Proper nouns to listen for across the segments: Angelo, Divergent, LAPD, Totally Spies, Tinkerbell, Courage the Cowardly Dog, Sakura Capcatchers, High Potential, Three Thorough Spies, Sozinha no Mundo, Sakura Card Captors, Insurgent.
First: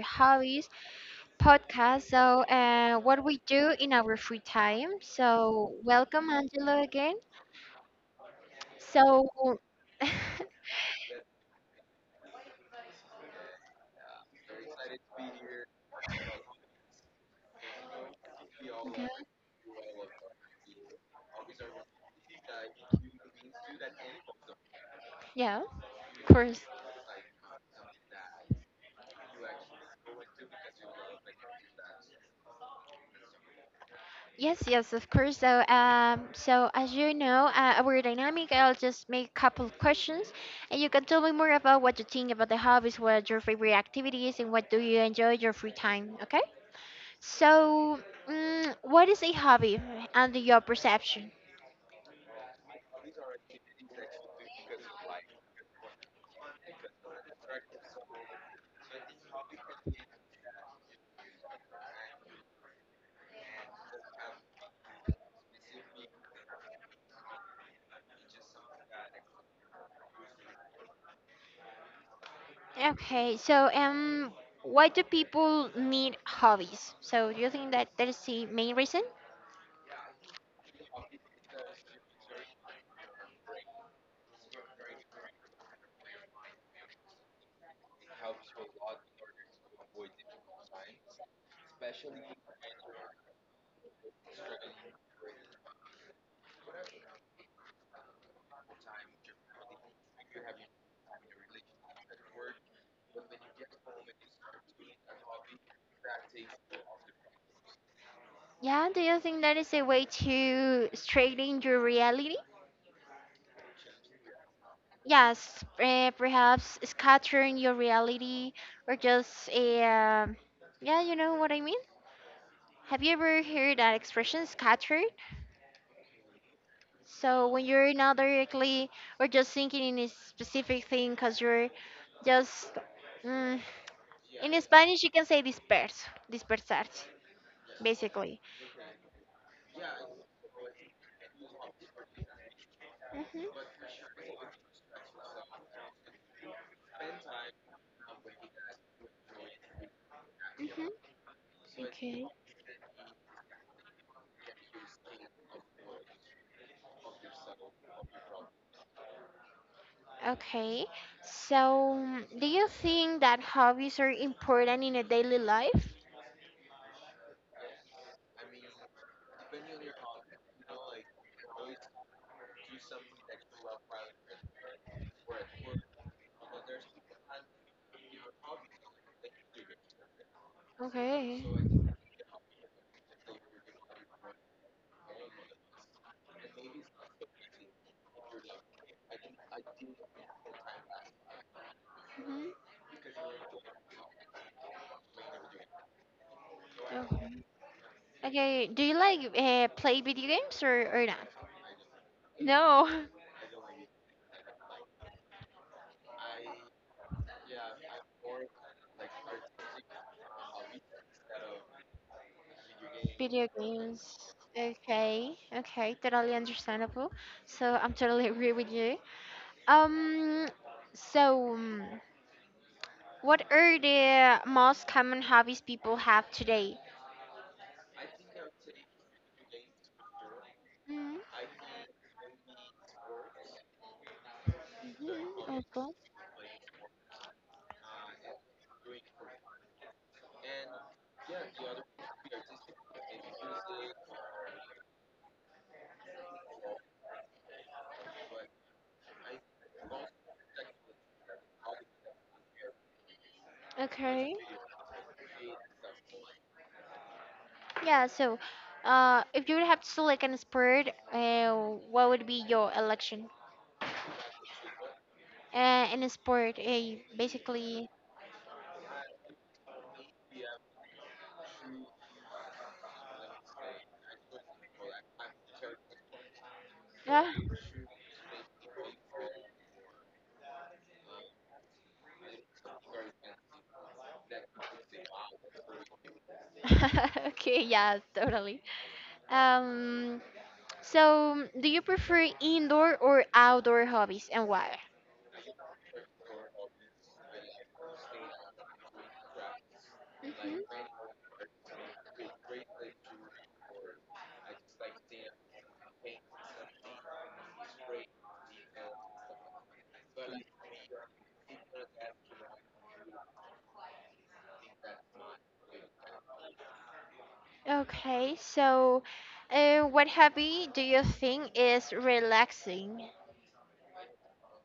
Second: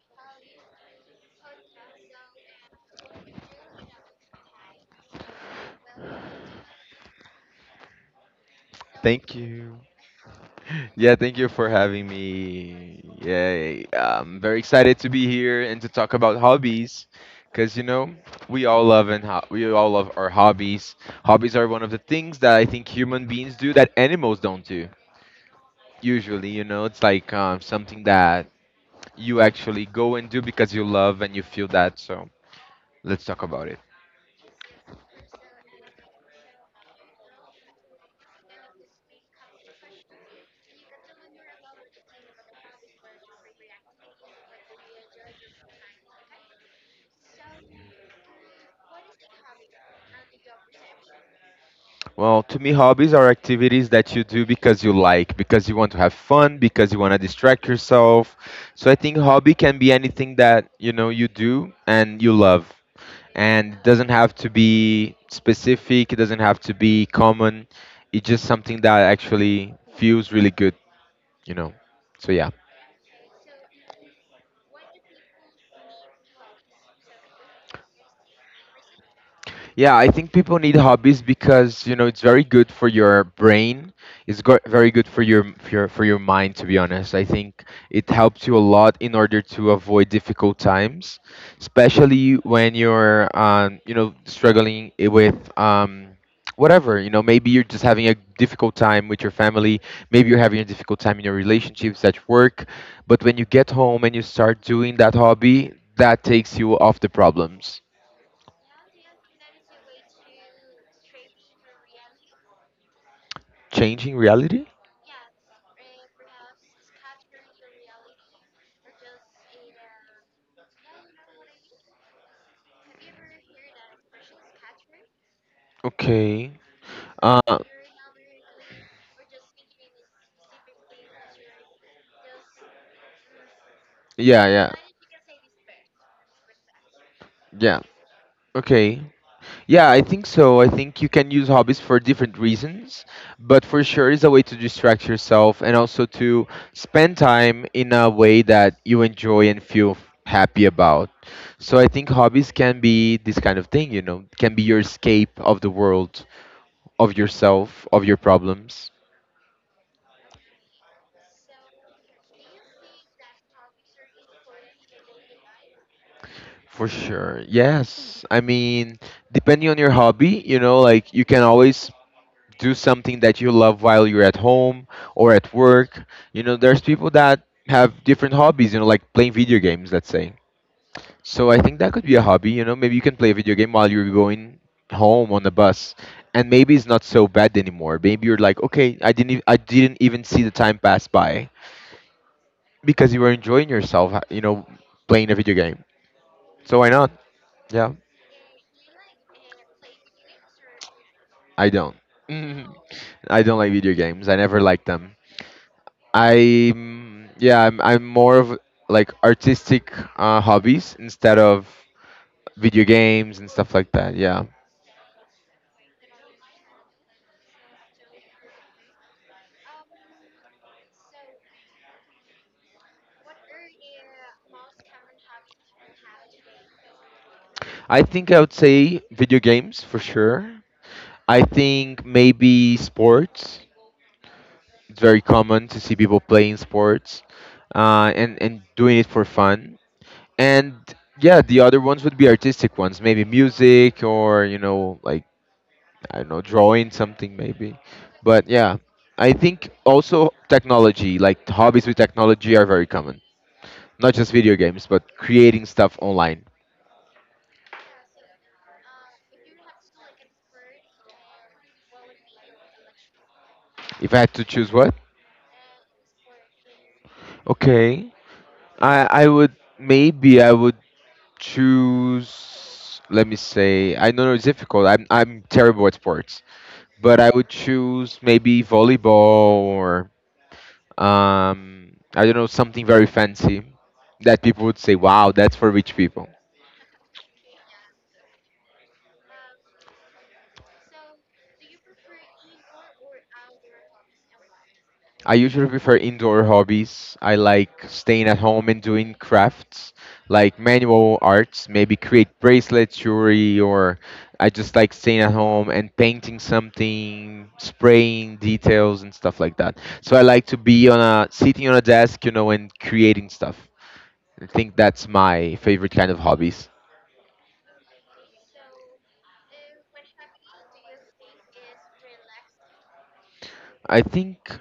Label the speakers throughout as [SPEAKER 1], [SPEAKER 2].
[SPEAKER 1] hobbies podcast. What we do in our free time. So, welcome Angelo again.
[SPEAKER 2] Thank
[SPEAKER 1] So,
[SPEAKER 2] you. Yeah, thank you for having me. Yeah, I'm very excited to be here and to talk about hobbies because you know, we all
[SPEAKER 1] Okay.
[SPEAKER 2] love and we all love our hobbies. Hobbies are one of the things that I think human beings do that animals don't do.
[SPEAKER 1] Yeah, of
[SPEAKER 2] Usually,
[SPEAKER 1] course.
[SPEAKER 2] you know, it's like something that you actually go and do because you love and you feel that. So, let's talk about it.
[SPEAKER 1] Yes, of course. So as you know, our dynamic, I'll just make a couple questions, and you can tell me more about what you think about the hobbies, what are your favorite activities, and what do you enjoy your free time. Okay? So, what is a hobby under your perception?
[SPEAKER 2] Well, to me, hobbies are activities that you do because you like, because you want to have fun, because you want to distract yourself. So I think hobby can be anything that you know you do and you love, and it doesn't have to be specific. It doesn't have to be common. It's just something that actually feels really good, you know. So yeah.
[SPEAKER 1] Okay, so um, why do people need hobbies? So, do you think that is the main reason?
[SPEAKER 2] Yeah, I think people need hobbies because you know it's very good for your brain. It's very good for your mind. To be honest, I think it helps you a lot in order to avoid difficult times, especially when you're you know struggling with whatever. You know, maybe you're just having a difficult time with your family. Maybe you're having a difficult time in your relationships at work. But when you get home and you start doing that hobby, that takes you off the problems.
[SPEAKER 1] Yeah, do you think that is a way to straighten your reality?
[SPEAKER 2] Changing reality.
[SPEAKER 1] Yes, perhaps scattering your reality or just, yeah, you know what I mean? Have you ever heard that expression, scatter?
[SPEAKER 2] Okay.
[SPEAKER 1] So
[SPEAKER 2] Uh,
[SPEAKER 1] when you're not directly or just thinking in a specific thing, because just mm,
[SPEAKER 2] yeah,
[SPEAKER 1] in
[SPEAKER 2] yeah,
[SPEAKER 1] Spanish, you can say disperso, dispersarse,
[SPEAKER 2] yeah.
[SPEAKER 1] basically.
[SPEAKER 2] Okay. Yeah, I think so. I think you can use hobbies for different reasons,
[SPEAKER 1] Mhm,
[SPEAKER 2] but for sure it's a way to distract yourself and also to spend time in a way that you enjoy and feel happy
[SPEAKER 1] mhm.
[SPEAKER 2] about. So I think
[SPEAKER 1] Okay.
[SPEAKER 2] hobbies can be this kind of thing, you know, can be your escape of the world, of yourself, of your problems.
[SPEAKER 1] Okay. Do you think that hobbies are important in a daily life?
[SPEAKER 2] For sure. Yes. I mean, depending on your hobby, you know, like you can always do something that you love while you're at home or at work. You know, there's people that have different hobbies, you know, like playing video games, let's say.
[SPEAKER 1] Okay.
[SPEAKER 2] So I think that could be a hobby, you know, maybe you can play a video game while you're going home on the bus. And maybe it's not so bad anymore. Maybe you're like, okay, I didn't, I didn't even see the time pass by
[SPEAKER 1] Mhm.
[SPEAKER 2] because you were enjoying yourself, you know, playing a video game. So why not?
[SPEAKER 1] Okay.
[SPEAKER 2] Yeah.
[SPEAKER 1] Okay. Do you like play video games or not?
[SPEAKER 2] I don't. Mhm.
[SPEAKER 1] No.
[SPEAKER 2] I don't like video games. I never liked them. Yeah, I'm more of like artistic hobbies instead of video games
[SPEAKER 1] Video
[SPEAKER 2] and stuff like
[SPEAKER 1] games.
[SPEAKER 2] that. Yeah.
[SPEAKER 1] Okay, totally understandable. So I'm totally agree with you. Um, so um, what are the most common hobbies people have today?
[SPEAKER 2] I think I would say video games for sure. I think maybe sports. It's very
[SPEAKER 1] Mm-hmm.
[SPEAKER 2] common to see
[SPEAKER 1] Okay.
[SPEAKER 2] people playing sports and doing it for fun. And yeah, the other ones would be artistic ones, maybe music or you know like I don't know, drawing something maybe. But yeah, I think also technology, like hobbies with technology, are very common. Not just
[SPEAKER 1] Okay.
[SPEAKER 2] video games, but creating stuff online.
[SPEAKER 1] Yeah. So, if you would have to select an sport, what would be your election?
[SPEAKER 2] If I had to choose what?
[SPEAKER 1] In a sport, basically.
[SPEAKER 2] Okay. I would choose, let me say, I know it's difficult. I'm terrible at sports. But
[SPEAKER 1] Yeah.
[SPEAKER 2] I would choose maybe volleyball or um, I don't know, something very fancy that people would say, "Wow, that's for rich people."
[SPEAKER 1] okay. Yeah. Totally. Um. So, do you prefer indoor or outdoor hobbies and why?
[SPEAKER 2] I usually prefer indoor hobbies. I like staying at home and doing crafts, like
[SPEAKER 1] Mhm.
[SPEAKER 2] manual arts, maybe create bracelets, jewelry, or I just like staying at home and painting something, spraying details and stuff like that. So I like to be on a sitting on a desk, you know, and creating stuff. I think that's my favorite kind of hobbies.
[SPEAKER 1] Okay, so what hobby do you think is relaxing?
[SPEAKER 2] I think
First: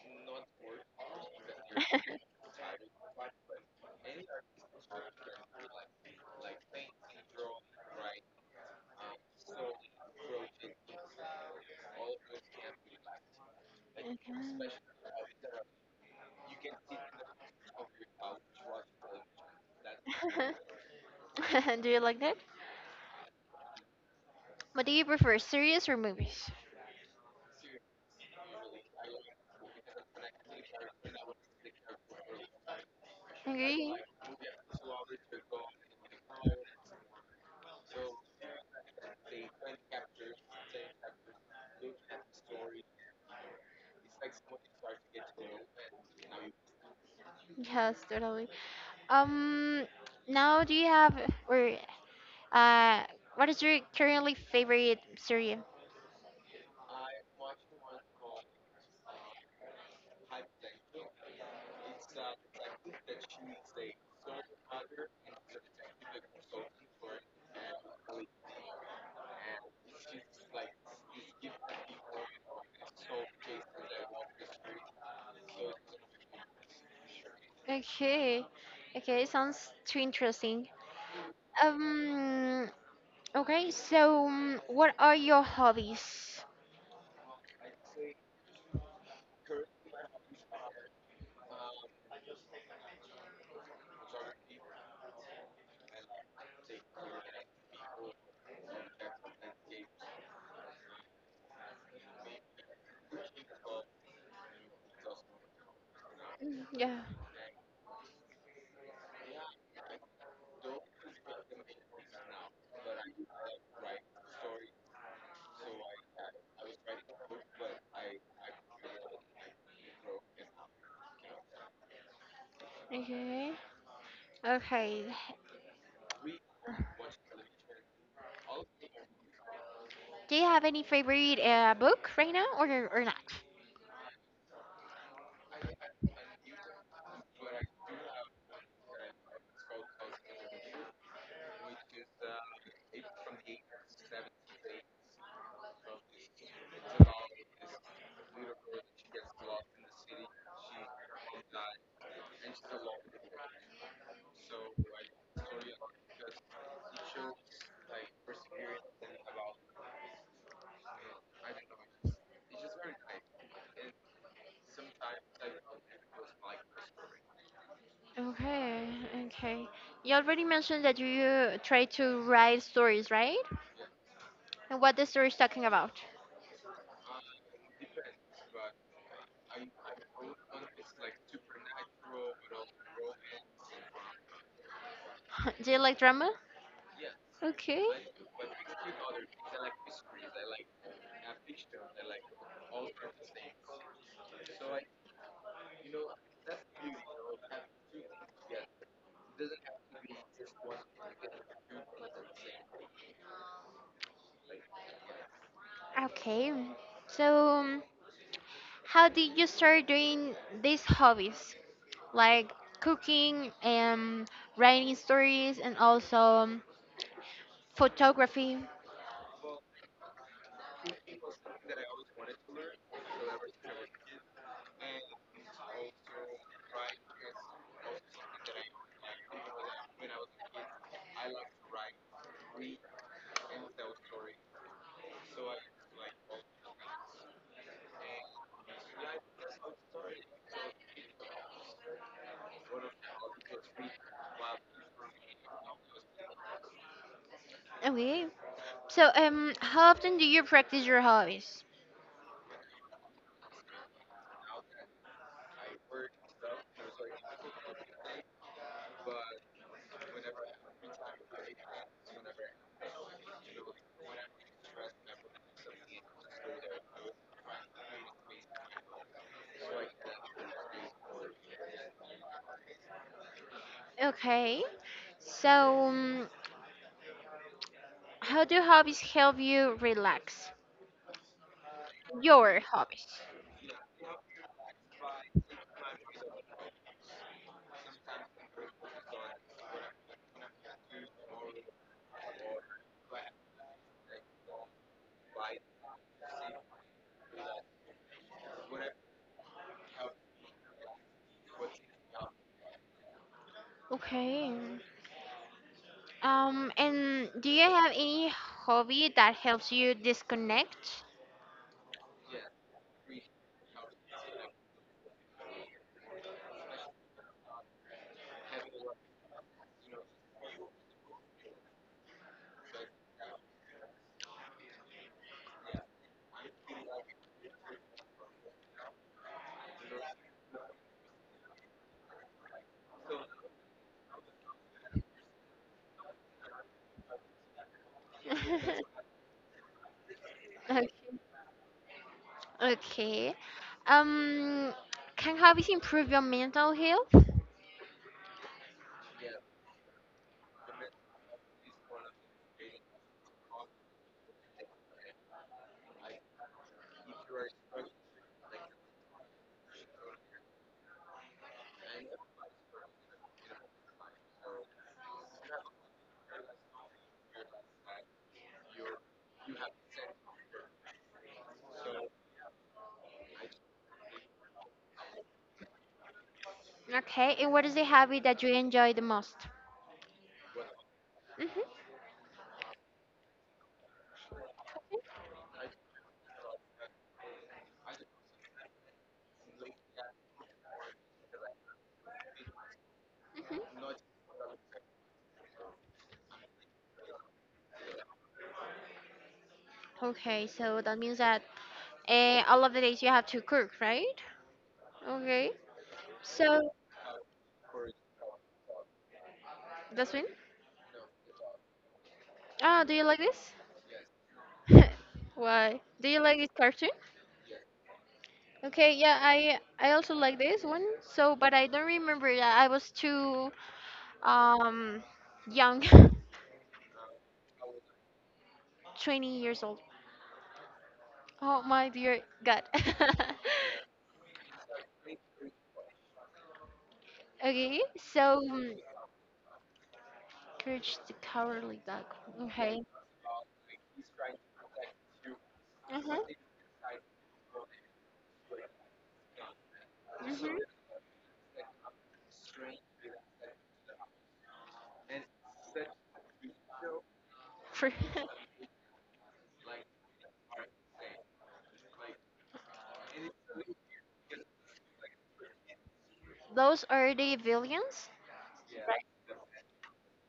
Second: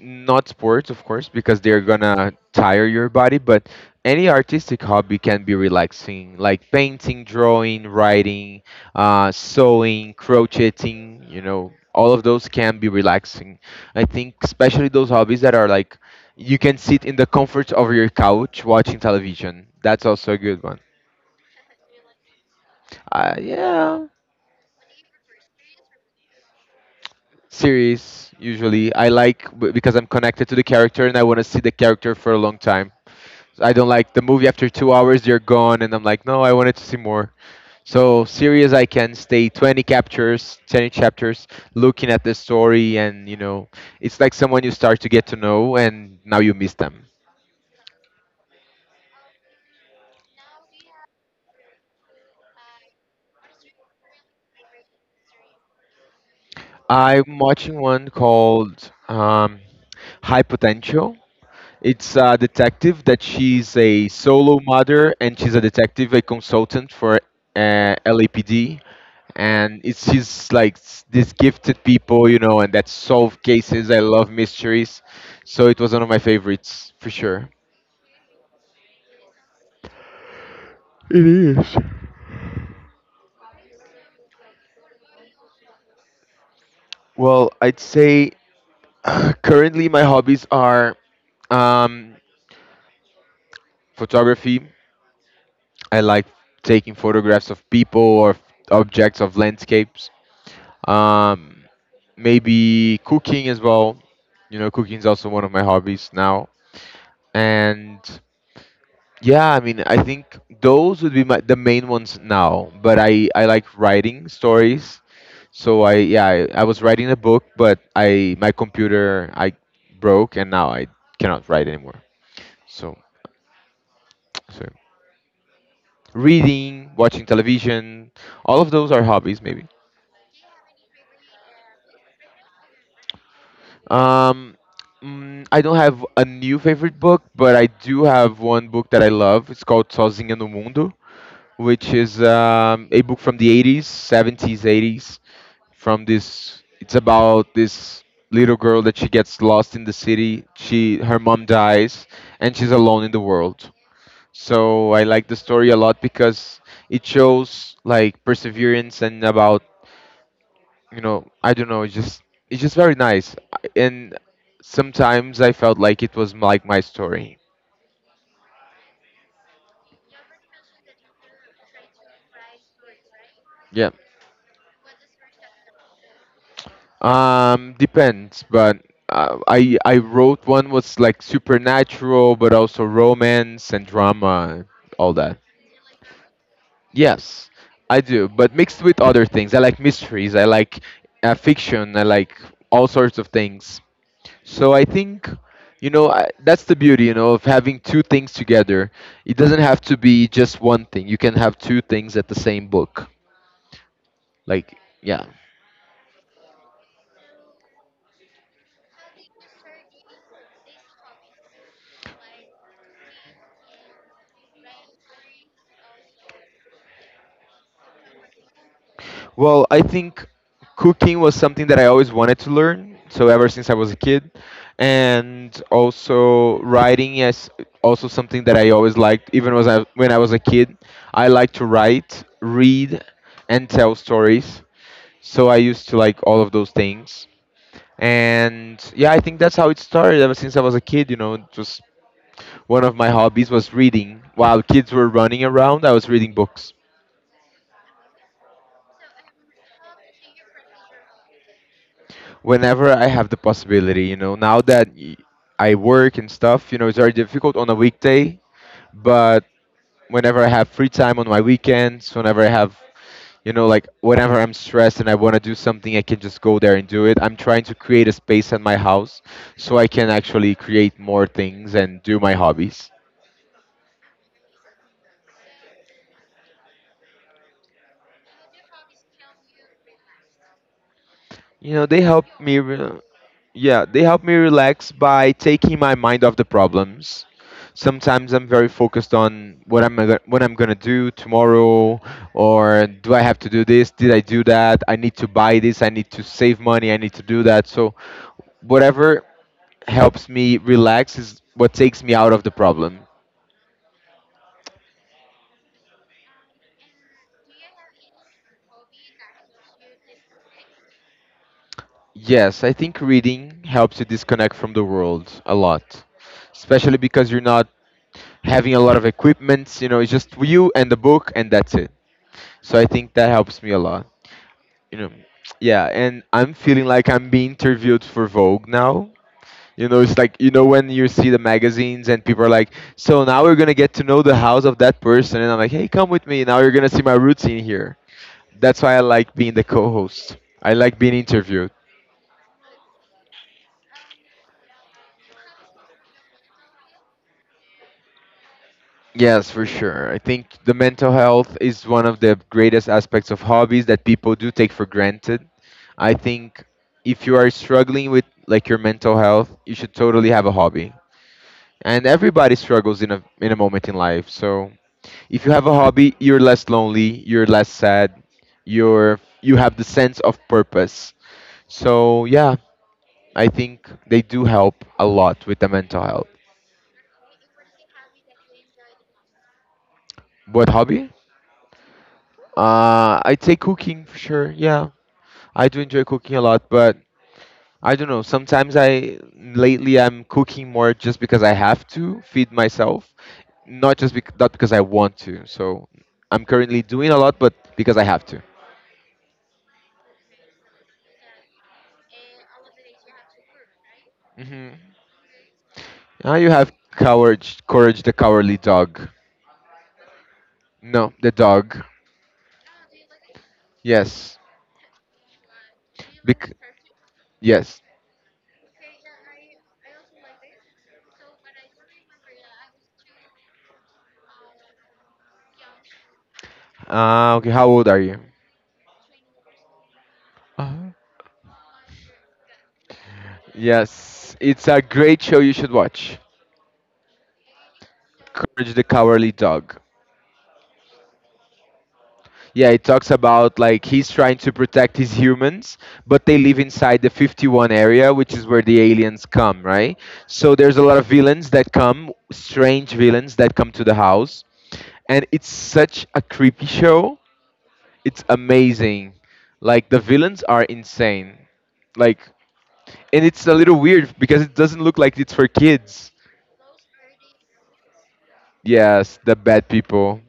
[SPEAKER 2] not sports of course because they're
[SPEAKER 1] Okay.
[SPEAKER 2] gonna tire your body, but any artistic hobby can be relaxing, like painting, drawing, writing, sewing, crocheting, you know, all of those can be relaxing. I think especially those hobbies that are like you can sit in the comfort of your couch watching television, that's also a good one.
[SPEAKER 1] do you like that?
[SPEAKER 2] Yeah.
[SPEAKER 1] What do you prefer, series or movies?
[SPEAKER 2] Series usually. I like because I'm connected to the character and I want to see the character for a long time. I don't
[SPEAKER 1] Agree.
[SPEAKER 2] like the movie, after 2 hours, you're gone. And I'm like, no, I wanted to see more. So, serious, I can stay 20 captures, 20 chapters, looking at the story. And, you know, it's like someone you start to get to know, and now you miss them.
[SPEAKER 1] Yes, totally. Um, now do you have or uh, what is your currently favorite series?
[SPEAKER 2] I'm watching one called High Potential. It's a detective that she's a solo mother, and she's a detective, a consultant for LAPD. And it's just like these gifted people, you know, and that solve cases. I love mysteries, so it was one of my favorites for sure.
[SPEAKER 1] Okay, okay, sounds too interesting.
[SPEAKER 2] It is.
[SPEAKER 1] Um. Okay. What are your hobbies?
[SPEAKER 2] Well, I'd say currently my hobbies are um, photography. I like taking photographs of people or objects, of landscapes. Um, maybe cooking as well. You know, cooking is also one of my hobbies now.
[SPEAKER 1] Mm, yeah.
[SPEAKER 2] And yeah, I mean, I think those would be the main ones now. But I like writing stories. So I, yeah, I was writing a book, but I, my computer I broke, and now I cannot write anymore. So
[SPEAKER 1] Okay.
[SPEAKER 2] so
[SPEAKER 1] Okay.
[SPEAKER 2] reading, watching television, all of those are hobbies maybe.
[SPEAKER 1] Do you have any favorite book right now, or not?
[SPEAKER 2] Um, I don't have a new favorite book, but I do have one book that I love. It's called Sozinha no Mundo, which is a book from the 80s, 70s, 80s. From this, it's about this little girl that she gets lost in the city, she, her mom dies, and she's alone in the world. So I like the story a lot because it shows like perseverance, and about, you know, I don't know, it's just, it's just very nice. And sometimes I felt like it was like my story.
[SPEAKER 1] Okay. Okay. You already mentioned that you try to write stories, right?
[SPEAKER 2] Yeah.
[SPEAKER 1] And what the story is talking about?
[SPEAKER 2] Um, depends, but I wrote one, was like supernatural but also romance and drama, all that.
[SPEAKER 1] Do you like drama?
[SPEAKER 2] Yes,
[SPEAKER 1] Okay.
[SPEAKER 2] I do, but mixed with other things. I like mysteries, I like fiction, I like all sorts of things. So I think, you know, that's the beauty, you know, of having two things together. It doesn't have to be just one thing. You can have two things at the same book. Like, yeah.
[SPEAKER 1] Okay. So, um, How did you start doing these hobbies, like cooking and writing stories, and also photography?
[SPEAKER 2] Well, I think cooking was something that I always wanted to learn. So ever since I was a kid, and also writing is also something that I always liked. When I was a kid, I liked to write, read, and tell stories. So I used to like all of those things. And yeah, I think that's how it started. Ever since I was a kid, you know, just one of my hobbies was reading. While kids were running around, I was reading books.
[SPEAKER 1] Okay. How often do you practice your hobbies?
[SPEAKER 2] Whenever I have the possibility, you know, now that I work and stuff, you know, it's very difficult on a weekday, but whenever I have free time on my weekends, whenever I have, you know, like whenever I'm stressed and I want to do something, I can just go there and do it. I'm trying to create a space at my house so I can actually create more things and do my hobbies.
[SPEAKER 1] Okay. So, um, how do hobbies help you relax?
[SPEAKER 2] You know, they help me.
[SPEAKER 1] Your hobbies.
[SPEAKER 2] Yeah, they help me relax by taking my mind off the problems. Sometimes I'm very focused on what what I'm gonna do tomorrow, or do I have to do this? Did I do that? I need to buy this. I need to save money. I need to do that. So, whatever helps me relax is what takes me out of the problem.
[SPEAKER 1] Okay. And do you have any hobby that helps you disconnect?
[SPEAKER 2] Yes, I think reading helps you disconnect from the world a lot, especially because you're not having a lot of equipment. You know, it's just you and the book, and that's it. So I think that helps me a lot. You know, yeah, and I'm feeling like I'm being interviewed for Vogue now. You know, it's like you know when you see the magazines and people are like, "So now we're gonna get to know the house of that person," and I'm like, "Hey, come with me. Now you're gonna see my roots in here." That's why I like being the co-host. I
[SPEAKER 1] Okay.
[SPEAKER 2] like being interviewed.
[SPEAKER 1] Okay. Um, can hobbies improve your mental health?
[SPEAKER 2] Yes, for sure. I think the mental health is one of the greatest aspects of hobbies that people do take for granted. I think if you are struggling with like your mental health, you should totally have a hobby. And everybody struggles in a moment in life. So if you have a hobby, you're less lonely, you're less sad, you have the sense of purpose. So yeah, I think they do help a lot with the mental health.
[SPEAKER 1] Okay. And what is the hobby that you enjoy the most?
[SPEAKER 2] What hobby? I'd say cooking for sure. Yeah,
[SPEAKER 1] Mm-hmm.
[SPEAKER 2] I do enjoy cooking a lot, but I don't know. Sometimes I lately I'm cooking more just because I have to feed myself,
[SPEAKER 1] Hmm.
[SPEAKER 2] not because I want to. So I'm currently doing a lot, but because I have to.
[SPEAKER 1] Okay. So that means that all of the days you have to cook, right?
[SPEAKER 2] hmm
[SPEAKER 1] Okay.
[SPEAKER 2] Ah, you have
[SPEAKER 1] So
[SPEAKER 2] courage the cowardly dog.
[SPEAKER 1] that's when.
[SPEAKER 2] No, the dog.
[SPEAKER 1] Ah, do you like this?
[SPEAKER 2] Yes.
[SPEAKER 1] Why? Do you like this
[SPEAKER 2] Bec-
[SPEAKER 1] cartoon?
[SPEAKER 2] yes.
[SPEAKER 1] Okay, yeah, I also like this one. So, but I don't remember. I was too um young,
[SPEAKER 2] Ah, okay. How old are you?
[SPEAKER 1] 20 years old.
[SPEAKER 2] Uh-huh.
[SPEAKER 1] Oh my dear God.
[SPEAKER 2] Yes, it's a great show you should watch.
[SPEAKER 1] okay, so
[SPEAKER 2] Courage
[SPEAKER 1] um,
[SPEAKER 2] the Cowardly Dog.
[SPEAKER 1] Courage the Cowardly Dog.
[SPEAKER 2] Yeah,
[SPEAKER 1] Okay.
[SPEAKER 2] it talks about like he's trying to protect his humans, but they live inside the 51 area, which is where the aliens come, right? So
[SPEAKER 1] Hmm.
[SPEAKER 2] there's a lot of strange villains that come to the house, and it's such a creepy show.
[SPEAKER 1] For
[SPEAKER 2] It's amazing. Like the villains are insane. Like and it's a little weird because it doesn't look like it's for kids.
[SPEAKER 1] those are the villains,
[SPEAKER 2] Yes,
[SPEAKER 1] right?
[SPEAKER 2] the bad people.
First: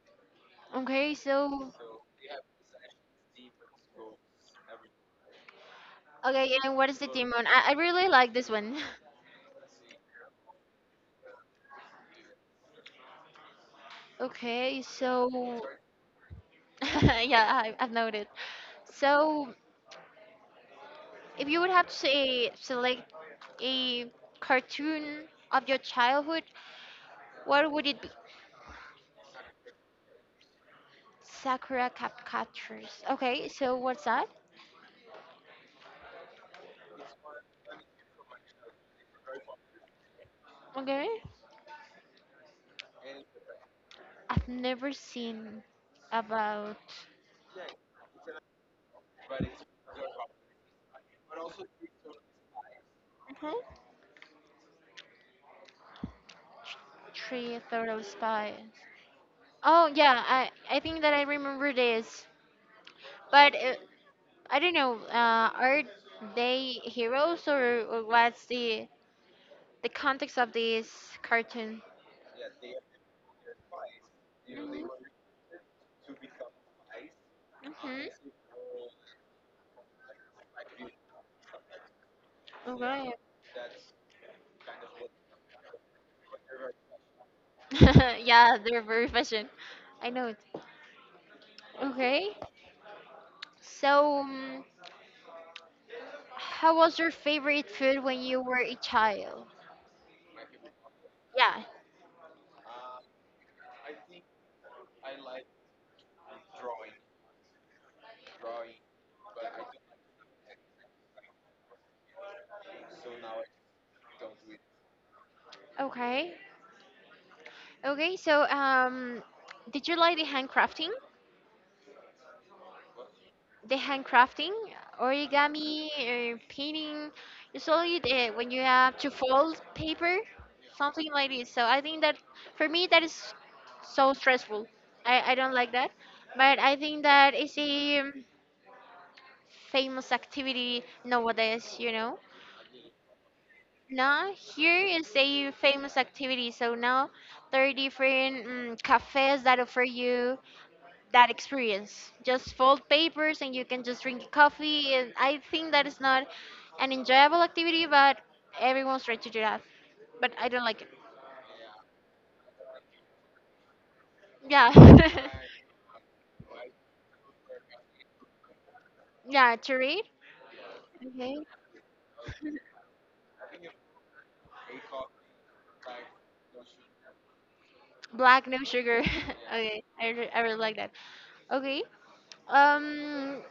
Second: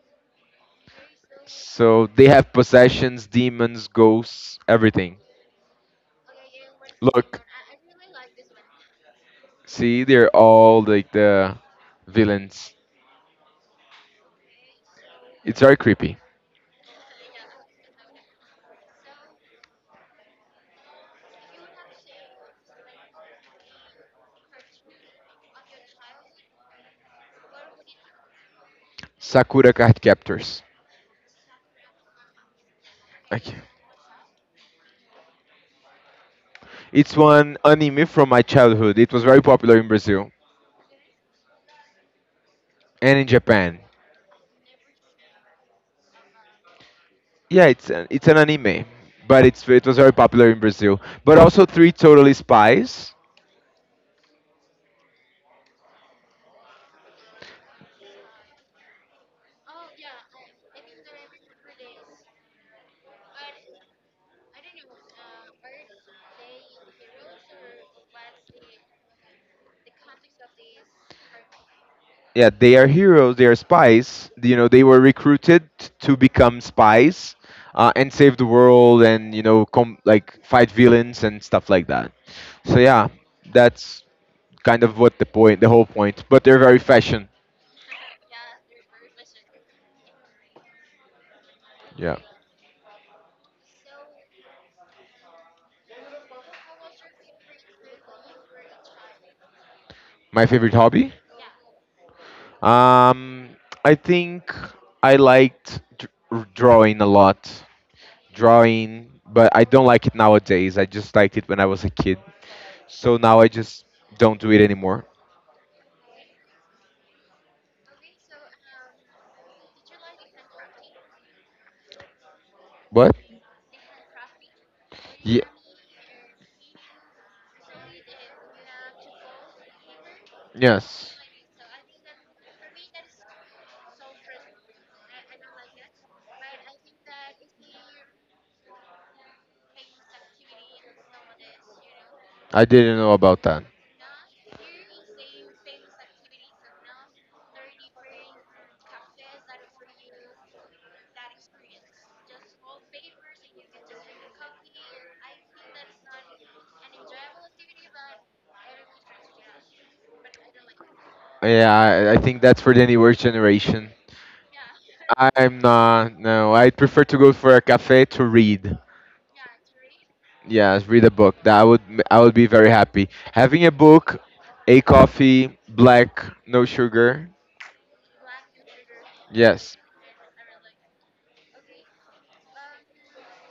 [SPEAKER 1] Okay, so
[SPEAKER 2] So they have possessions, demons, ghosts, everything.
[SPEAKER 1] okay, and what is the
[SPEAKER 2] Look,
[SPEAKER 1] demon? I really like this one.
[SPEAKER 2] see, they're all like the villains.
[SPEAKER 1] Okay,
[SPEAKER 2] It's
[SPEAKER 1] so
[SPEAKER 2] very creepy.
[SPEAKER 1] yeah, I've noted. So if you would have to say select a cartoon of your childhood, what would it be?
[SPEAKER 2] Sakura Card Captors.
[SPEAKER 1] Sakura Capcatchers. Okay,
[SPEAKER 2] Okay.
[SPEAKER 1] so what's that?
[SPEAKER 2] It's one anime from my childhood. It was very popular in Brazil
[SPEAKER 1] Okay.
[SPEAKER 2] and in Japan.
[SPEAKER 1] I've never seen about.
[SPEAKER 2] Yeah, it's an anime, but it was very popular in Brazil. But also three totally spies.
[SPEAKER 1] Hmm. Three Thorough Spies. Oh yeah, I think that I remember this, but I don't know. Are they heroes, or what's the context of this cartoon?
[SPEAKER 2] Yeah, they are heroes. They are spies. You know, they
[SPEAKER 1] Hmm.
[SPEAKER 2] were recruited to become spies and
[SPEAKER 1] Hmm.
[SPEAKER 2] save the world, and you know, like fight villains and stuff like that. So yeah,
[SPEAKER 1] Okay.
[SPEAKER 2] that's kind of the whole point. But they're very fashion.
[SPEAKER 1] Okay. Yeah, they're very fashion. I know it.
[SPEAKER 2] Yeah,
[SPEAKER 1] Okay. So, um, How was your favorite food when you were a child?
[SPEAKER 2] my favorite hobby.
[SPEAKER 1] Yeah.
[SPEAKER 2] Um, I think I liked drawing a lot. Drawing, but I don't like it nowadays. I just liked it when I was a kid. So now I just don't do it anymore.
[SPEAKER 1] Okay. Okay. Did you like the handcrafting?
[SPEAKER 2] What?
[SPEAKER 1] The handcrafting,
[SPEAKER 2] Ye-
[SPEAKER 1] origami, painting. You saw it when you have to fold paper, something
[SPEAKER 2] yes.
[SPEAKER 1] like this. So I think that for me that is so stressful. I don't like that. But I think that is a famous activity nowadays. You know.
[SPEAKER 2] I didn't know about that.
[SPEAKER 1] Now here is a famous activity. So now there are different cafes that offer you that experience. Just fold papers and you can just drink coffee. And I think that is not an enjoyable activity, but everyone's trying to do that. But I don't like it.
[SPEAKER 2] Yeah, I think that's for the newer generation.
[SPEAKER 1] Yeah,
[SPEAKER 2] I'm not, no, I'd prefer to go for a cafe to read.
[SPEAKER 1] yeah. To read.
[SPEAKER 2] Yes, read a book.
[SPEAKER 1] Okay.
[SPEAKER 2] That would I would be very happy. Having a book, a coffee, black, no sugar.
[SPEAKER 1] Black, no sugar.
[SPEAKER 2] Yes,
[SPEAKER 1] I really like that. Okay. Um,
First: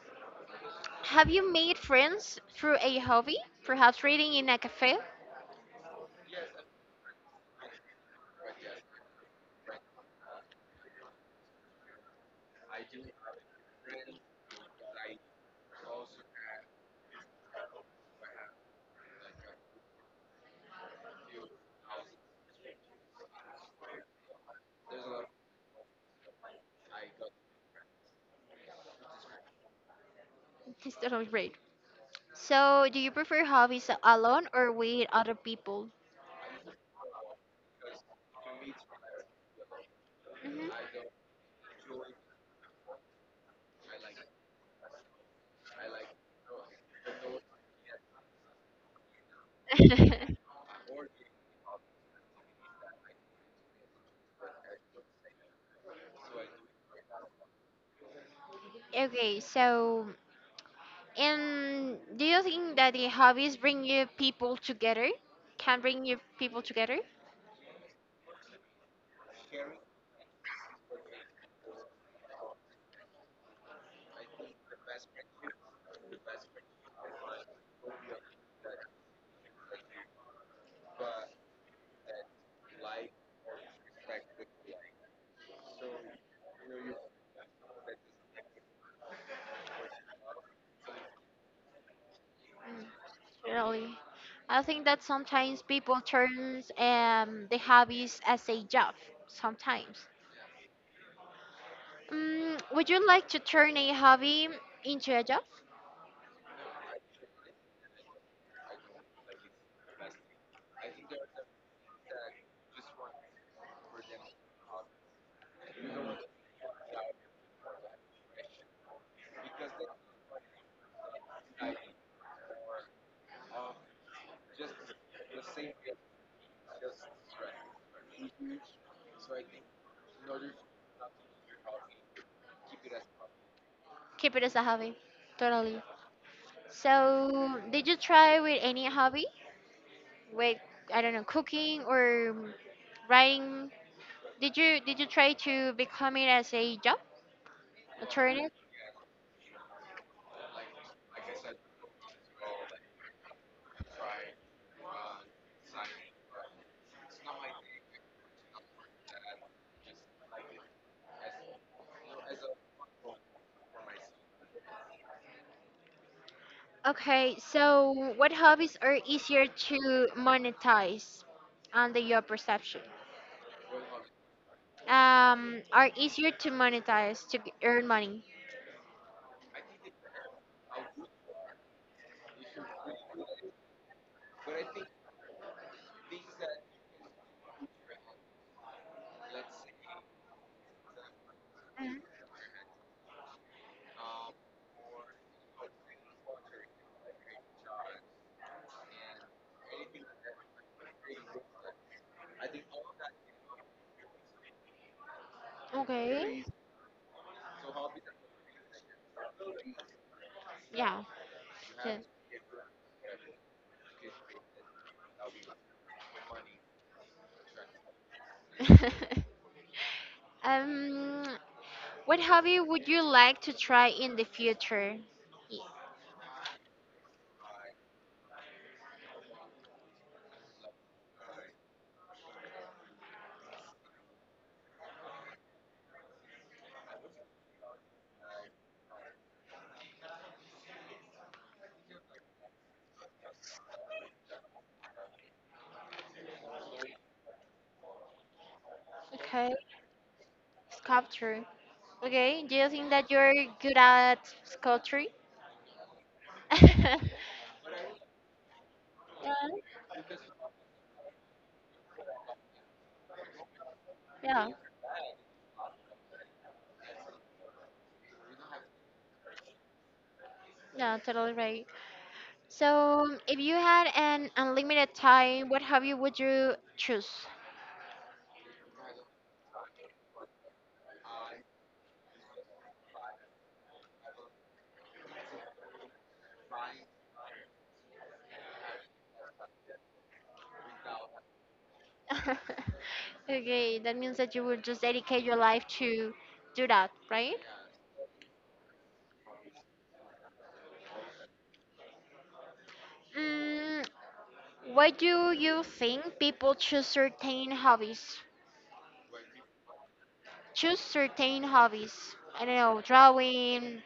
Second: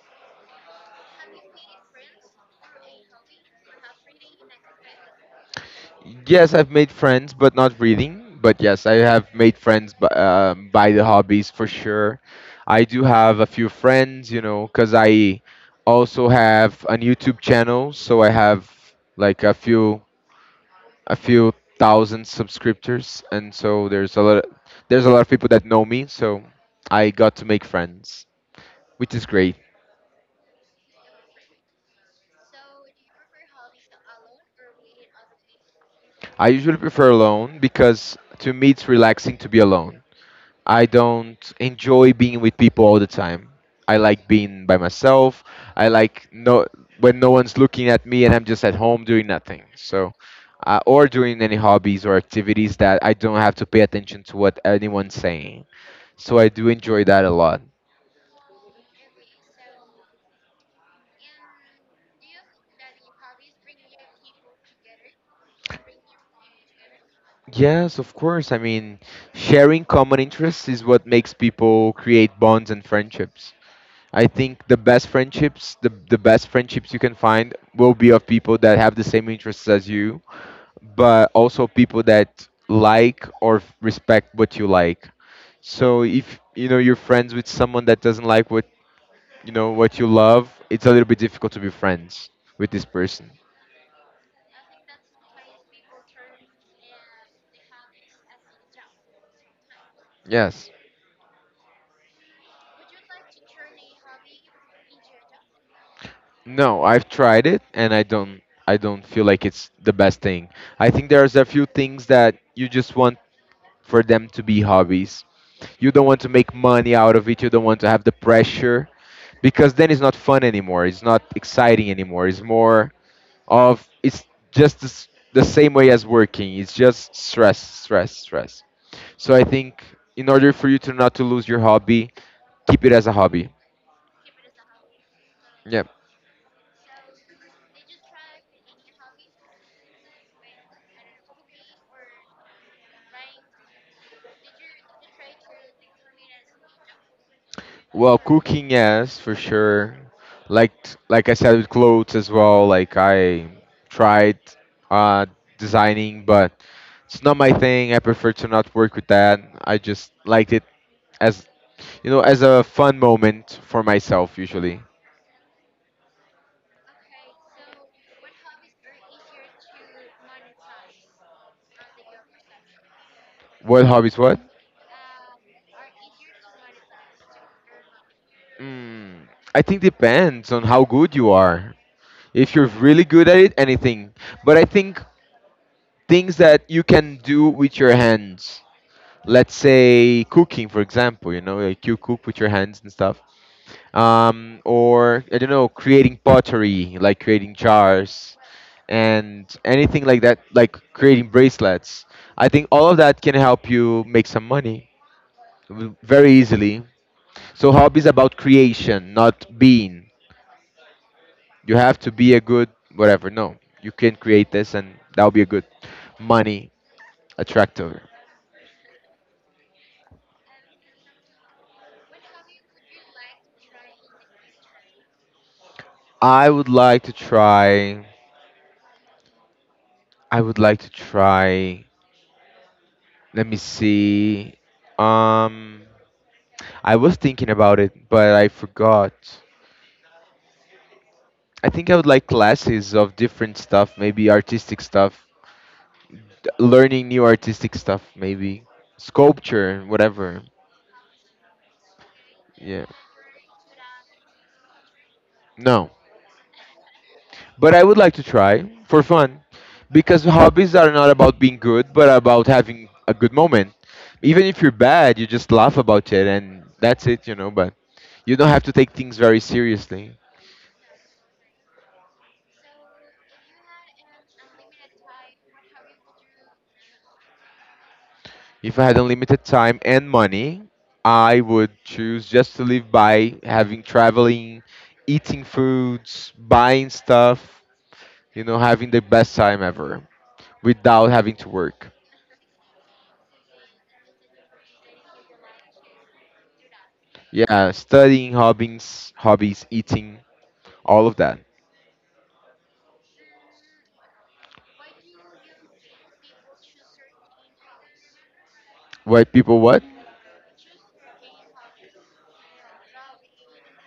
[SPEAKER 1] have you made friends through a hobby? Perhaps reading in a cafe?
[SPEAKER 2] yes, I've made friends, but not reading. But yes, I have made friends by the hobbies for sure. I do have a few friends, you know, because I also have an YouTube channel, so I have like a few thousand subscriptors, and so there's a lot of people that know me, so I got to make friends, which is great.
[SPEAKER 1] This is not great. So, do you prefer hobbies alone or with other people?
[SPEAKER 2] I usually prefer alone because to me it's relaxing to be alone. I
[SPEAKER 1] Mhm.
[SPEAKER 2] don't enjoy being with people all the time. I like being by myself. I like no when no one's looking at me and I'm just at home doing nothing. So or doing any hobbies or activities that I don't have to pay attention to what anyone's saying. So I do enjoy that a lot.
[SPEAKER 1] okay, so and do you think that the hobbies bring you people together? Can bring you people together?
[SPEAKER 2] Yes, of course. I mean, sharing common interests is what makes people create bonds and friendships. I think the best the best friendships you can find will be of people that have the same interests as you, but also people that like or respect what you like. So if you know you're friends with someone that doesn't like what you know what you love, it's a little bit difficult to be friends with this
[SPEAKER 1] Mm,
[SPEAKER 2] person.
[SPEAKER 1] really, I think that sometimes people turns the hobbies as a job. Sometimes.
[SPEAKER 2] Yes.
[SPEAKER 1] Mm, would you like to turn a hobby into a job?
[SPEAKER 2] No, I've tried it and I don't feel like it's the best thing. I think there's a few things that you just want for them to be hobbies. You don't want to make money out of it. You don't want to have the pressure because then it's not fun anymore. It's not exciting anymore. It's more of it's just this, the same way as working. It's just stress. So I think in order for you to not to lose your hobby, keep it as a hobby.
[SPEAKER 1] Keep it as a hobby. Totally.
[SPEAKER 2] Yeah.
[SPEAKER 1] So, did you try with any hobby? With I don't know, cooking or writing? Did you try to become it as a job, a
[SPEAKER 2] Well,
[SPEAKER 1] turn it?
[SPEAKER 2] cooking, yes, for sure. Like like I said with clothes as well, like I tried uh designing, but it's not my thing. I prefer to not work with that. I just liked it as you know, as a fun moment for myself usually.
[SPEAKER 1] Okay, so what hobbies are easier to monetize under your perception?
[SPEAKER 2] What hobbies what?
[SPEAKER 1] Are easier to monetize to g- earn money?
[SPEAKER 2] Mm, I think depends on how good you are. If you're really good at it, anything. But I think things that you can do with your hands, let's say cooking, for example. You know, like
[SPEAKER 1] Mhm.
[SPEAKER 2] you cook with your hands and stuff, or I don't know, creating pottery, like creating jars and anything like that, like creating bracelets. I think all of that can help you make some money very
[SPEAKER 1] Okay.
[SPEAKER 2] easily. So hobbies about creation, not being,
[SPEAKER 1] Yeah.
[SPEAKER 2] you have
[SPEAKER 1] Yes.
[SPEAKER 2] to be a good whatever. No, you can create this and that'll be a good money attractor.
[SPEAKER 1] so- um, what hobby would you like to try in the future? Y-
[SPEAKER 2] i would like to try I would like to try. Let me see. Um, I was thinking about it, but I forgot. I think I would like classes of different stuff, maybe artistic stuff, learning new artistic stuff, maybe
[SPEAKER 1] Okay,
[SPEAKER 2] sculpture, whatever.
[SPEAKER 1] sculpture. Okay, do you
[SPEAKER 2] Yeah.
[SPEAKER 1] think that you're good at sculpture?
[SPEAKER 2] No. But I would like to try for
[SPEAKER 1] Yeah,
[SPEAKER 2] fun because hobbies are not about being good, but about having a good moment. Even
[SPEAKER 1] yeah,
[SPEAKER 2] if you're bad, you just laugh about it and that's it, you know, but you don't have to take things very seriously.
[SPEAKER 1] yeah, totally right. So, if you had an unlimited time, what hobby would you choose?
[SPEAKER 2] If I had unlimited time and money, I would choose just to live by having traveling, eating foods, buying stuff, you know, having the best time ever without having to work.
[SPEAKER 1] Okay, that means that you would just dedicate your life to do that, right?
[SPEAKER 2] Yeah, studying, hobbies, eating, all of that.
[SPEAKER 1] Mm, why do you think people choose certain hobbies?
[SPEAKER 2] Why people what?
[SPEAKER 1] Choose certain hobbies. I don't know, drawing,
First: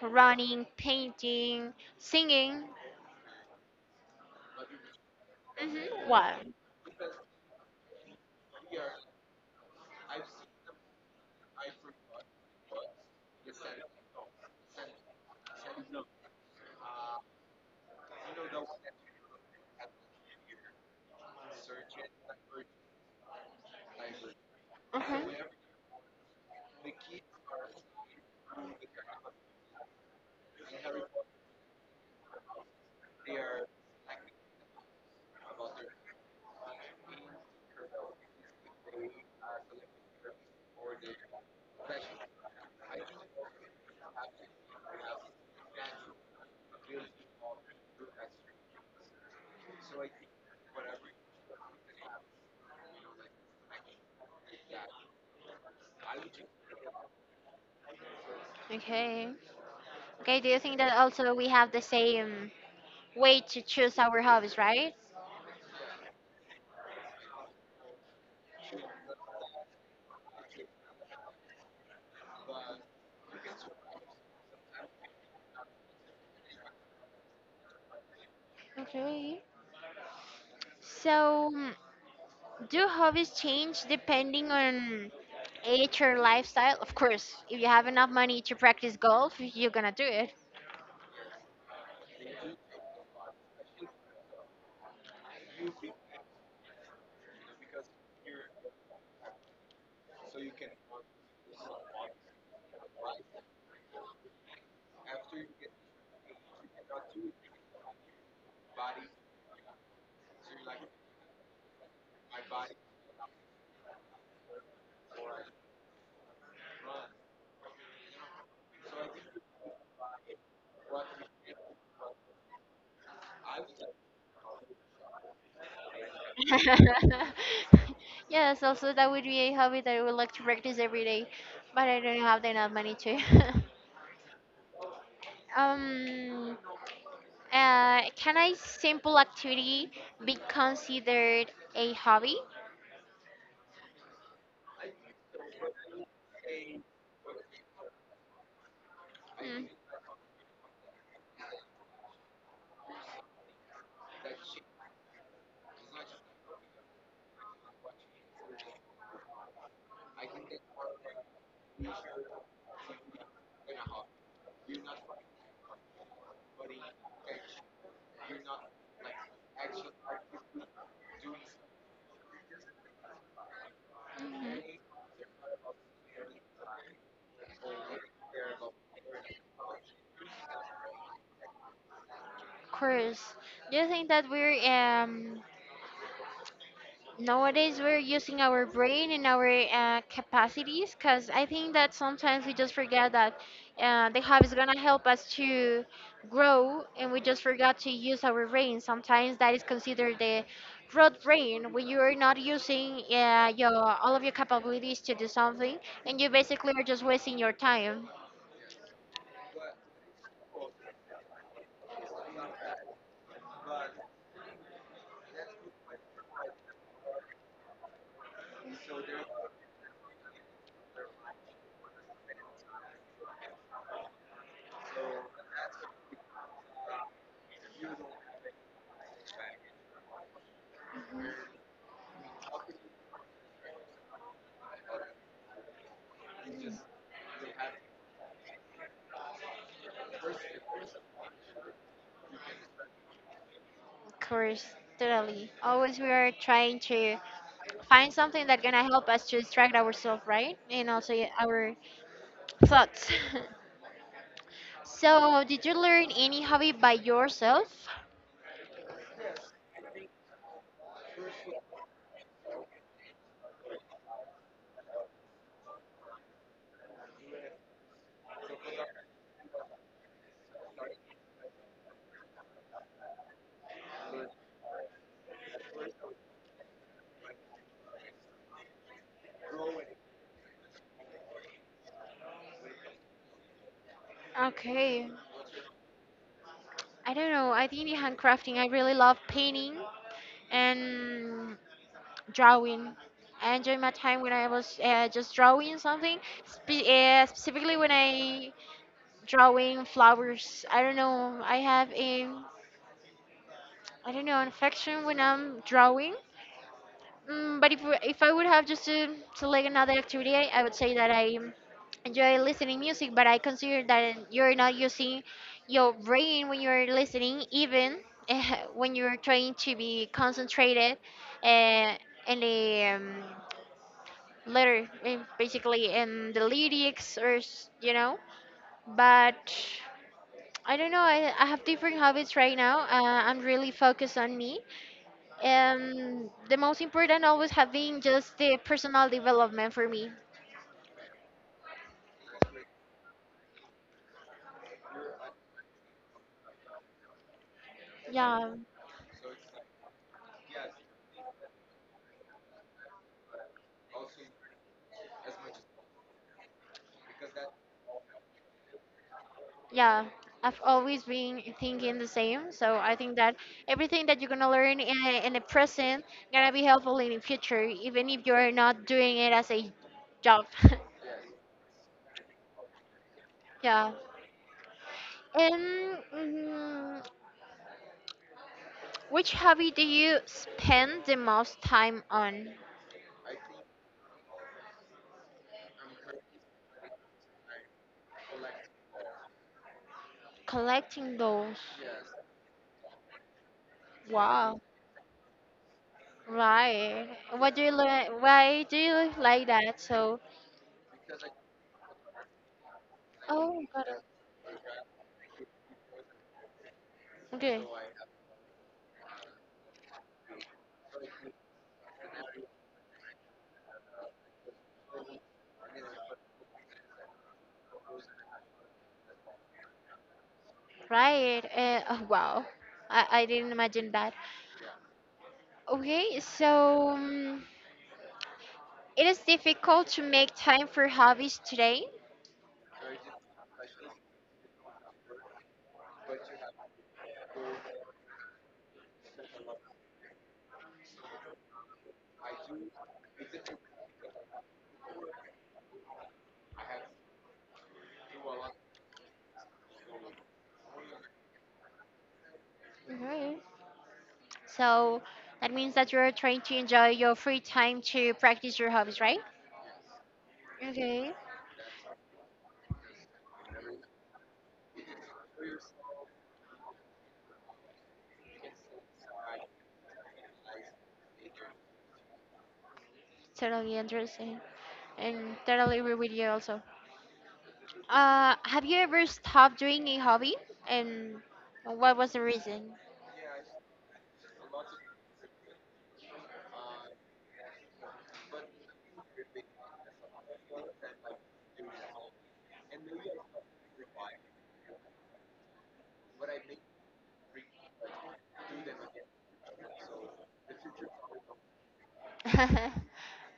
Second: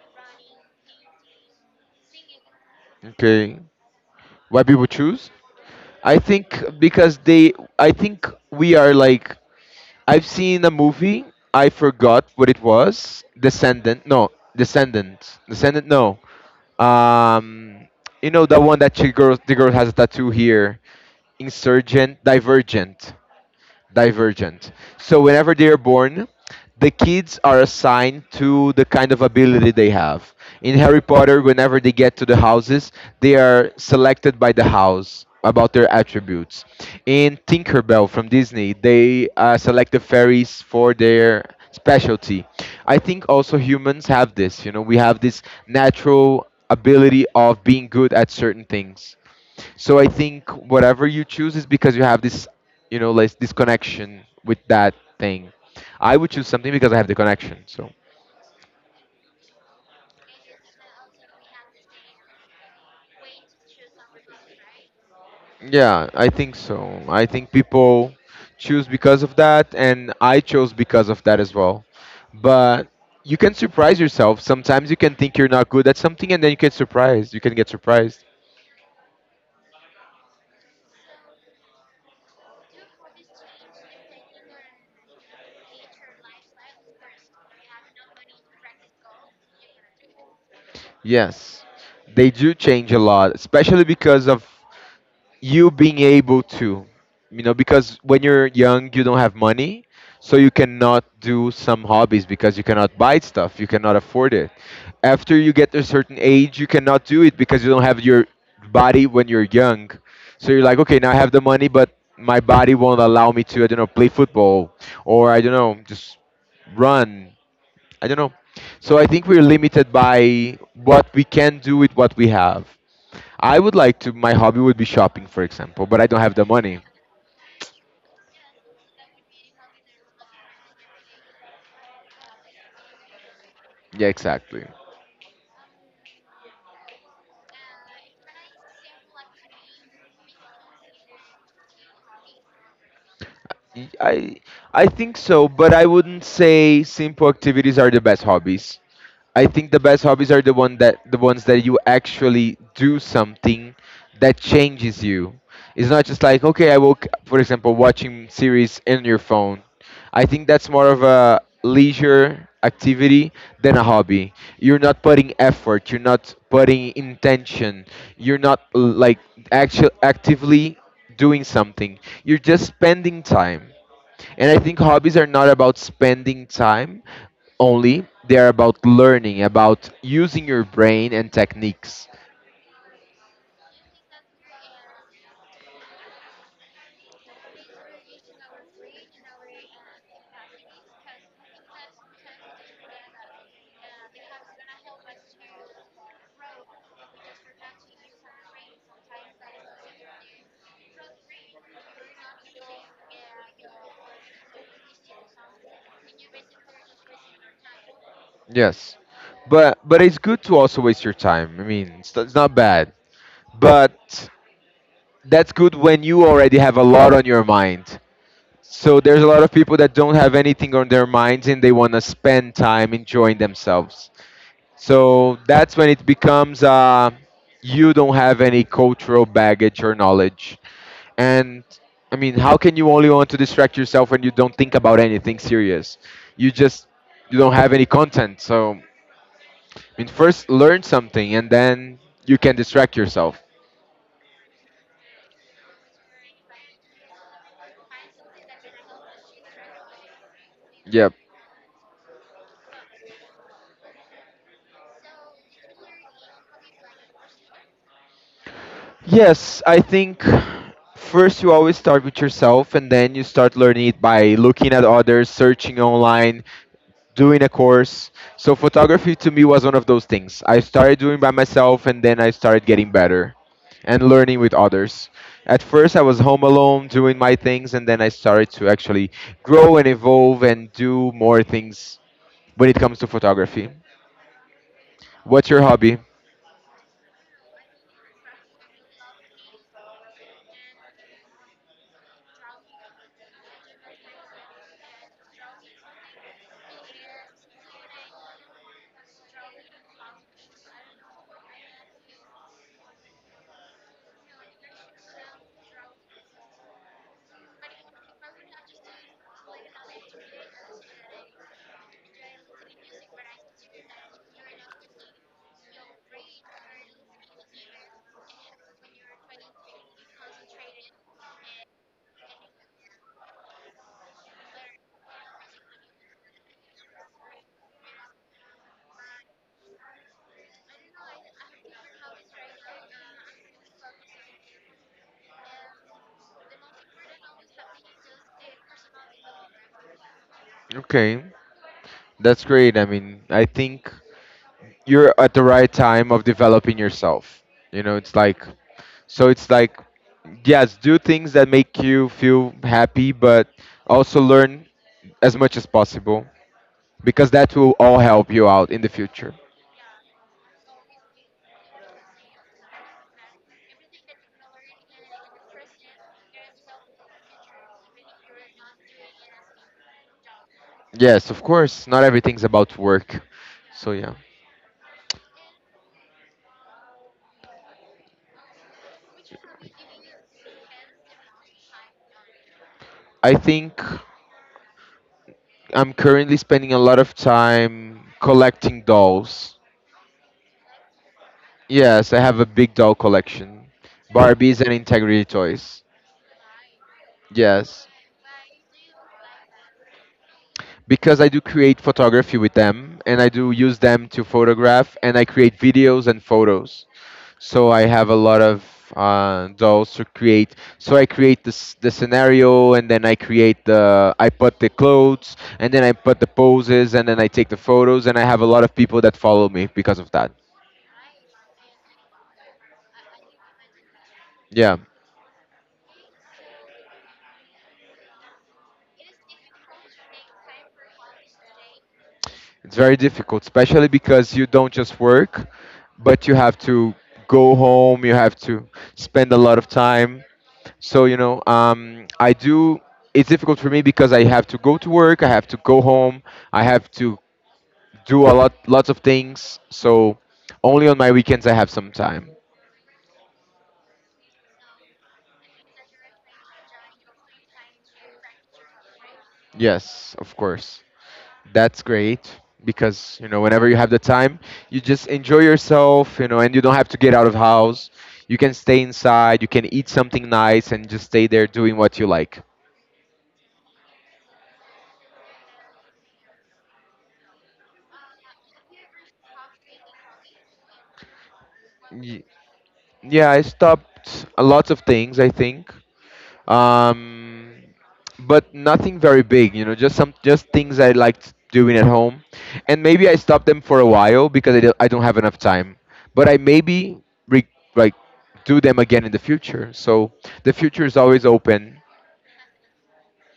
[SPEAKER 1] running, painting, singing.
[SPEAKER 2] Okay. Why people choose?
[SPEAKER 1] Mhm.
[SPEAKER 2] I
[SPEAKER 1] What?
[SPEAKER 2] think because they, I think we are like, I've seen a movie, I forgot what it was. Descendant. No, Descendant. Descendant no. Um, you know the one that she girl the girl has a tattoo here. Insurgent, Divergent divergent. So
[SPEAKER 1] Mhm.
[SPEAKER 2] whenever they are born, the kids are assigned to the kind of ability they have. In Harry Potter, whenever they get to the houses, they are selected by the house about their attributes. In Tinkerbell from Disney, they select the fairies for their specialty. I think also humans have this, you know, we have this natural ability of being good at certain things. So I think whatever you choose is because you have this, you know, like this connection with that thing. I would choose something because I have the connection. So
[SPEAKER 1] Okay. Okay. Do you think that also we have the same way to choose our hobbies, right?
[SPEAKER 2] yeah, I think so. I think people choose because of that, and I chose because of that as well. But you can surprise yourself. Sometimes you can think you're not good at something, and then you get surprised. You can get surprised.
[SPEAKER 1] Okay. So, mm, do hobbies change depending on age or lifestyle? Of course, if you have enough money to practice golf, you're gonna do it.
[SPEAKER 2] Yes, they do change a lot, especially because of you being able to, you know, because when you're young you don't have money, so you cannot do some hobbies because you cannot buy stuff, you cannot afford it. After you get a certain age you cannot do it because you don't have your body when you're young. So you're like okay, now I have the money but my body won't allow me to, I don't know, play football, or I don't know, just run. I don't know. So I think we're limited by what we can do with what we have. I would like to. My hobby would be shopping, for example, but I don't have the money.
[SPEAKER 1] yes. Also, that would be a hobby that I would like to practice every day, but I don't have enough money to.
[SPEAKER 2] Yeah, exactly.
[SPEAKER 1] um. Can a simple activity be considered a hobby?
[SPEAKER 2] Y- I I think so, but I wouldn't say simple activities are the best hobbies. I
[SPEAKER 1] Mm-hmm.
[SPEAKER 2] think the best hobbies are the ones that you actually do something that changes you. It's not just like okay, I woke, for example, watching series in your phone. I think that's more of a leisure activity than a hobby. You're not putting effort. You're not putting intention. You're not like actually actively doing something. You're just spending time.
[SPEAKER 1] Of
[SPEAKER 2] And I think hobbies are not about spending time only, they are about learning, about using your brain and techniques.
[SPEAKER 1] course. Do you think that we're nowadays we're using our brain and our capacities, because I think that sometimes we just forget that the hobby is going to help us to grow, and we just forgot to use our brain sometimes, that is considered the road brain when you are not using your all of your capabilities to do something, and you basically are just wasting your time.
[SPEAKER 2] Yes. But it's good to also waste your time. I mean, it's not bad. But that's good when you already have a lot on your mind. So there's a lot of people that don't have anything on their minds and they want to spend time enjoying themselves. So that's when it becomes you don't have any cultural baggage or knowledge. And I mean, how can you only want to distract yourself when you don't think about anything serious? You just you don't have any content. So I mean, first learn something, and then you can distract yourself.
[SPEAKER 1] Of course, totally, always we are trying to find something that's going to help us to distract ourselves, right? And also
[SPEAKER 2] Yep.
[SPEAKER 1] yeah, our thoughts. So, did you learn any hobby by yourself?
[SPEAKER 2] Yes, I think first you always start with yourself and then you start learning it by looking at others, searching online, doing a course. So photography to me was one of those things. I started doing by myself and then I started getting better and learning with others. At first I was home alone doing my things and then I started to actually grow and evolve and do more things when it comes to photography.
[SPEAKER 1] Okay.
[SPEAKER 2] What's your hobby?
[SPEAKER 1] I don't know. I think in handcrafting, I really love painting and drawing. I enjoy my time when I was just drawing something, specifically when I drawing flowers. I don't know. I have a I don't know an affection when I'm drawing. Mm, but if I would have just to select another activity, I would say that I enjoy listening music, but I consider that you're not using your brain when you're listening, even uh, when you're trying to be concentrated uh, in the letter, eh, basically in the lyrics, or s- you know. But I don't know. I have different habits right now. I'm really focused on me and the most important always have been just the personal development for me.
[SPEAKER 2] Okay. That's great. I mean, I think you're at the right time of developing yourself. You know,
[SPEAKER 1] Yeah,
[SPEAKER 2] it's like yes, do things that make you feel happy, but also learn as much as possible because that will all help you out in the future.
[SPEAKER 1] yeah. I've always been thinking the same. So I think that everything that you're gonna learn in the present gonna be helpful in the future, even if you're not doing it as a job.
[SPEAKER 2] Yes, of course, not everything's about work.
[SPEAKER 1] yeah.
[SPEAKER 2] So yeah.
[SPEAKER 1] And mm, which hobby do you spend the most time on?
[SPEAKER 2] I think I'm currently spending a lot of time collecting dolls.
[SPEAKER 1] Collecting those.
[SPEAKER 2] Yes, I have a big doll collection.
[SPEAKER 1] Wow.
[SPEAKER 2] Barbies and integrity toys.
[SPEAKER 1] Right. What do you
[SPEAKER 2] Yes.
[SPEAKER 1] like? Why do you like that? So,
[SPEAKER 2] Because I do create photography with them and I do
[SPEAKER 1] oh,
[SPEAKER 2] use
[SPEAKER 1] got it.
[SPEAKER 2] them to photograph and I create videos and photos.
[SPEAKER 1] Okay.
[SPEAKER 2] So I have a lot of dolls to create. So I create this the scenario and then I put the clothes and then I put the poses and then I take the photos and I have a lot of people that follow me because of that.
[SPEAKER 1] Right. Oh, wow. I didn't imagine that.
[SPEAKER 2] Yeah,
[SPEAKER 1] Okay, so it is difficult to make time for hobbies today.
[SPEAKER 2] it's very difficult, especially because you don't just work, but you have to go home, you have to spend a lot of time. So, you know, it's difficult for me because I have to go to work, I have to go home, I have to do lots of things. So, only on my weekends I have some time.
[SPEAKER 1] Okay. So that means that you're trying to enjoy your free time to practice your hobbies, right?
[SPEAKER 2] Yes, of course.
[SPEAKER 1] Okay.
[SPEAKER 2] That's great because, you know, whenever you have the time, you just enjoy yourself, you know, and you don't have to get out of house. You can stay inside, you can eat something nice and just stay there doing what you like.
[SPEAKER 1] Totally interesting. And totally agree with you also. Have you ever stopped doing a hobby, and what was the
[SPEAKER 2] Y-
[SPEAKER 1] reason?
[SPEAKER 2] Yeah, I stopped a lot of things, I think. um, but nothing very big. You know, just some just things I liked doing at home, and maybe I stopped them for a while because I don't have enough time. But I maybe re- like do them again in the future. So the future is always open.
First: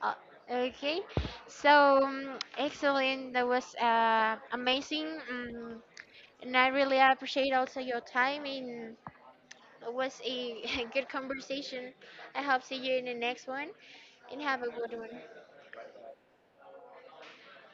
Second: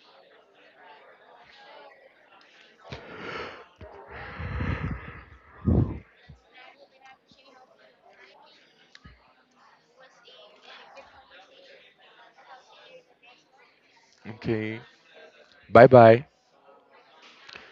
[SPEAKER 1] Uh, okay, so excellent. That was amazing, um, and I really appreciate also your time. And it was a good conversation. I hope see you in the next one, and have a
[SPEAKER 2] Okay.
[SPEAKER 1] good one.
[SPEAKER 2] Bye bye.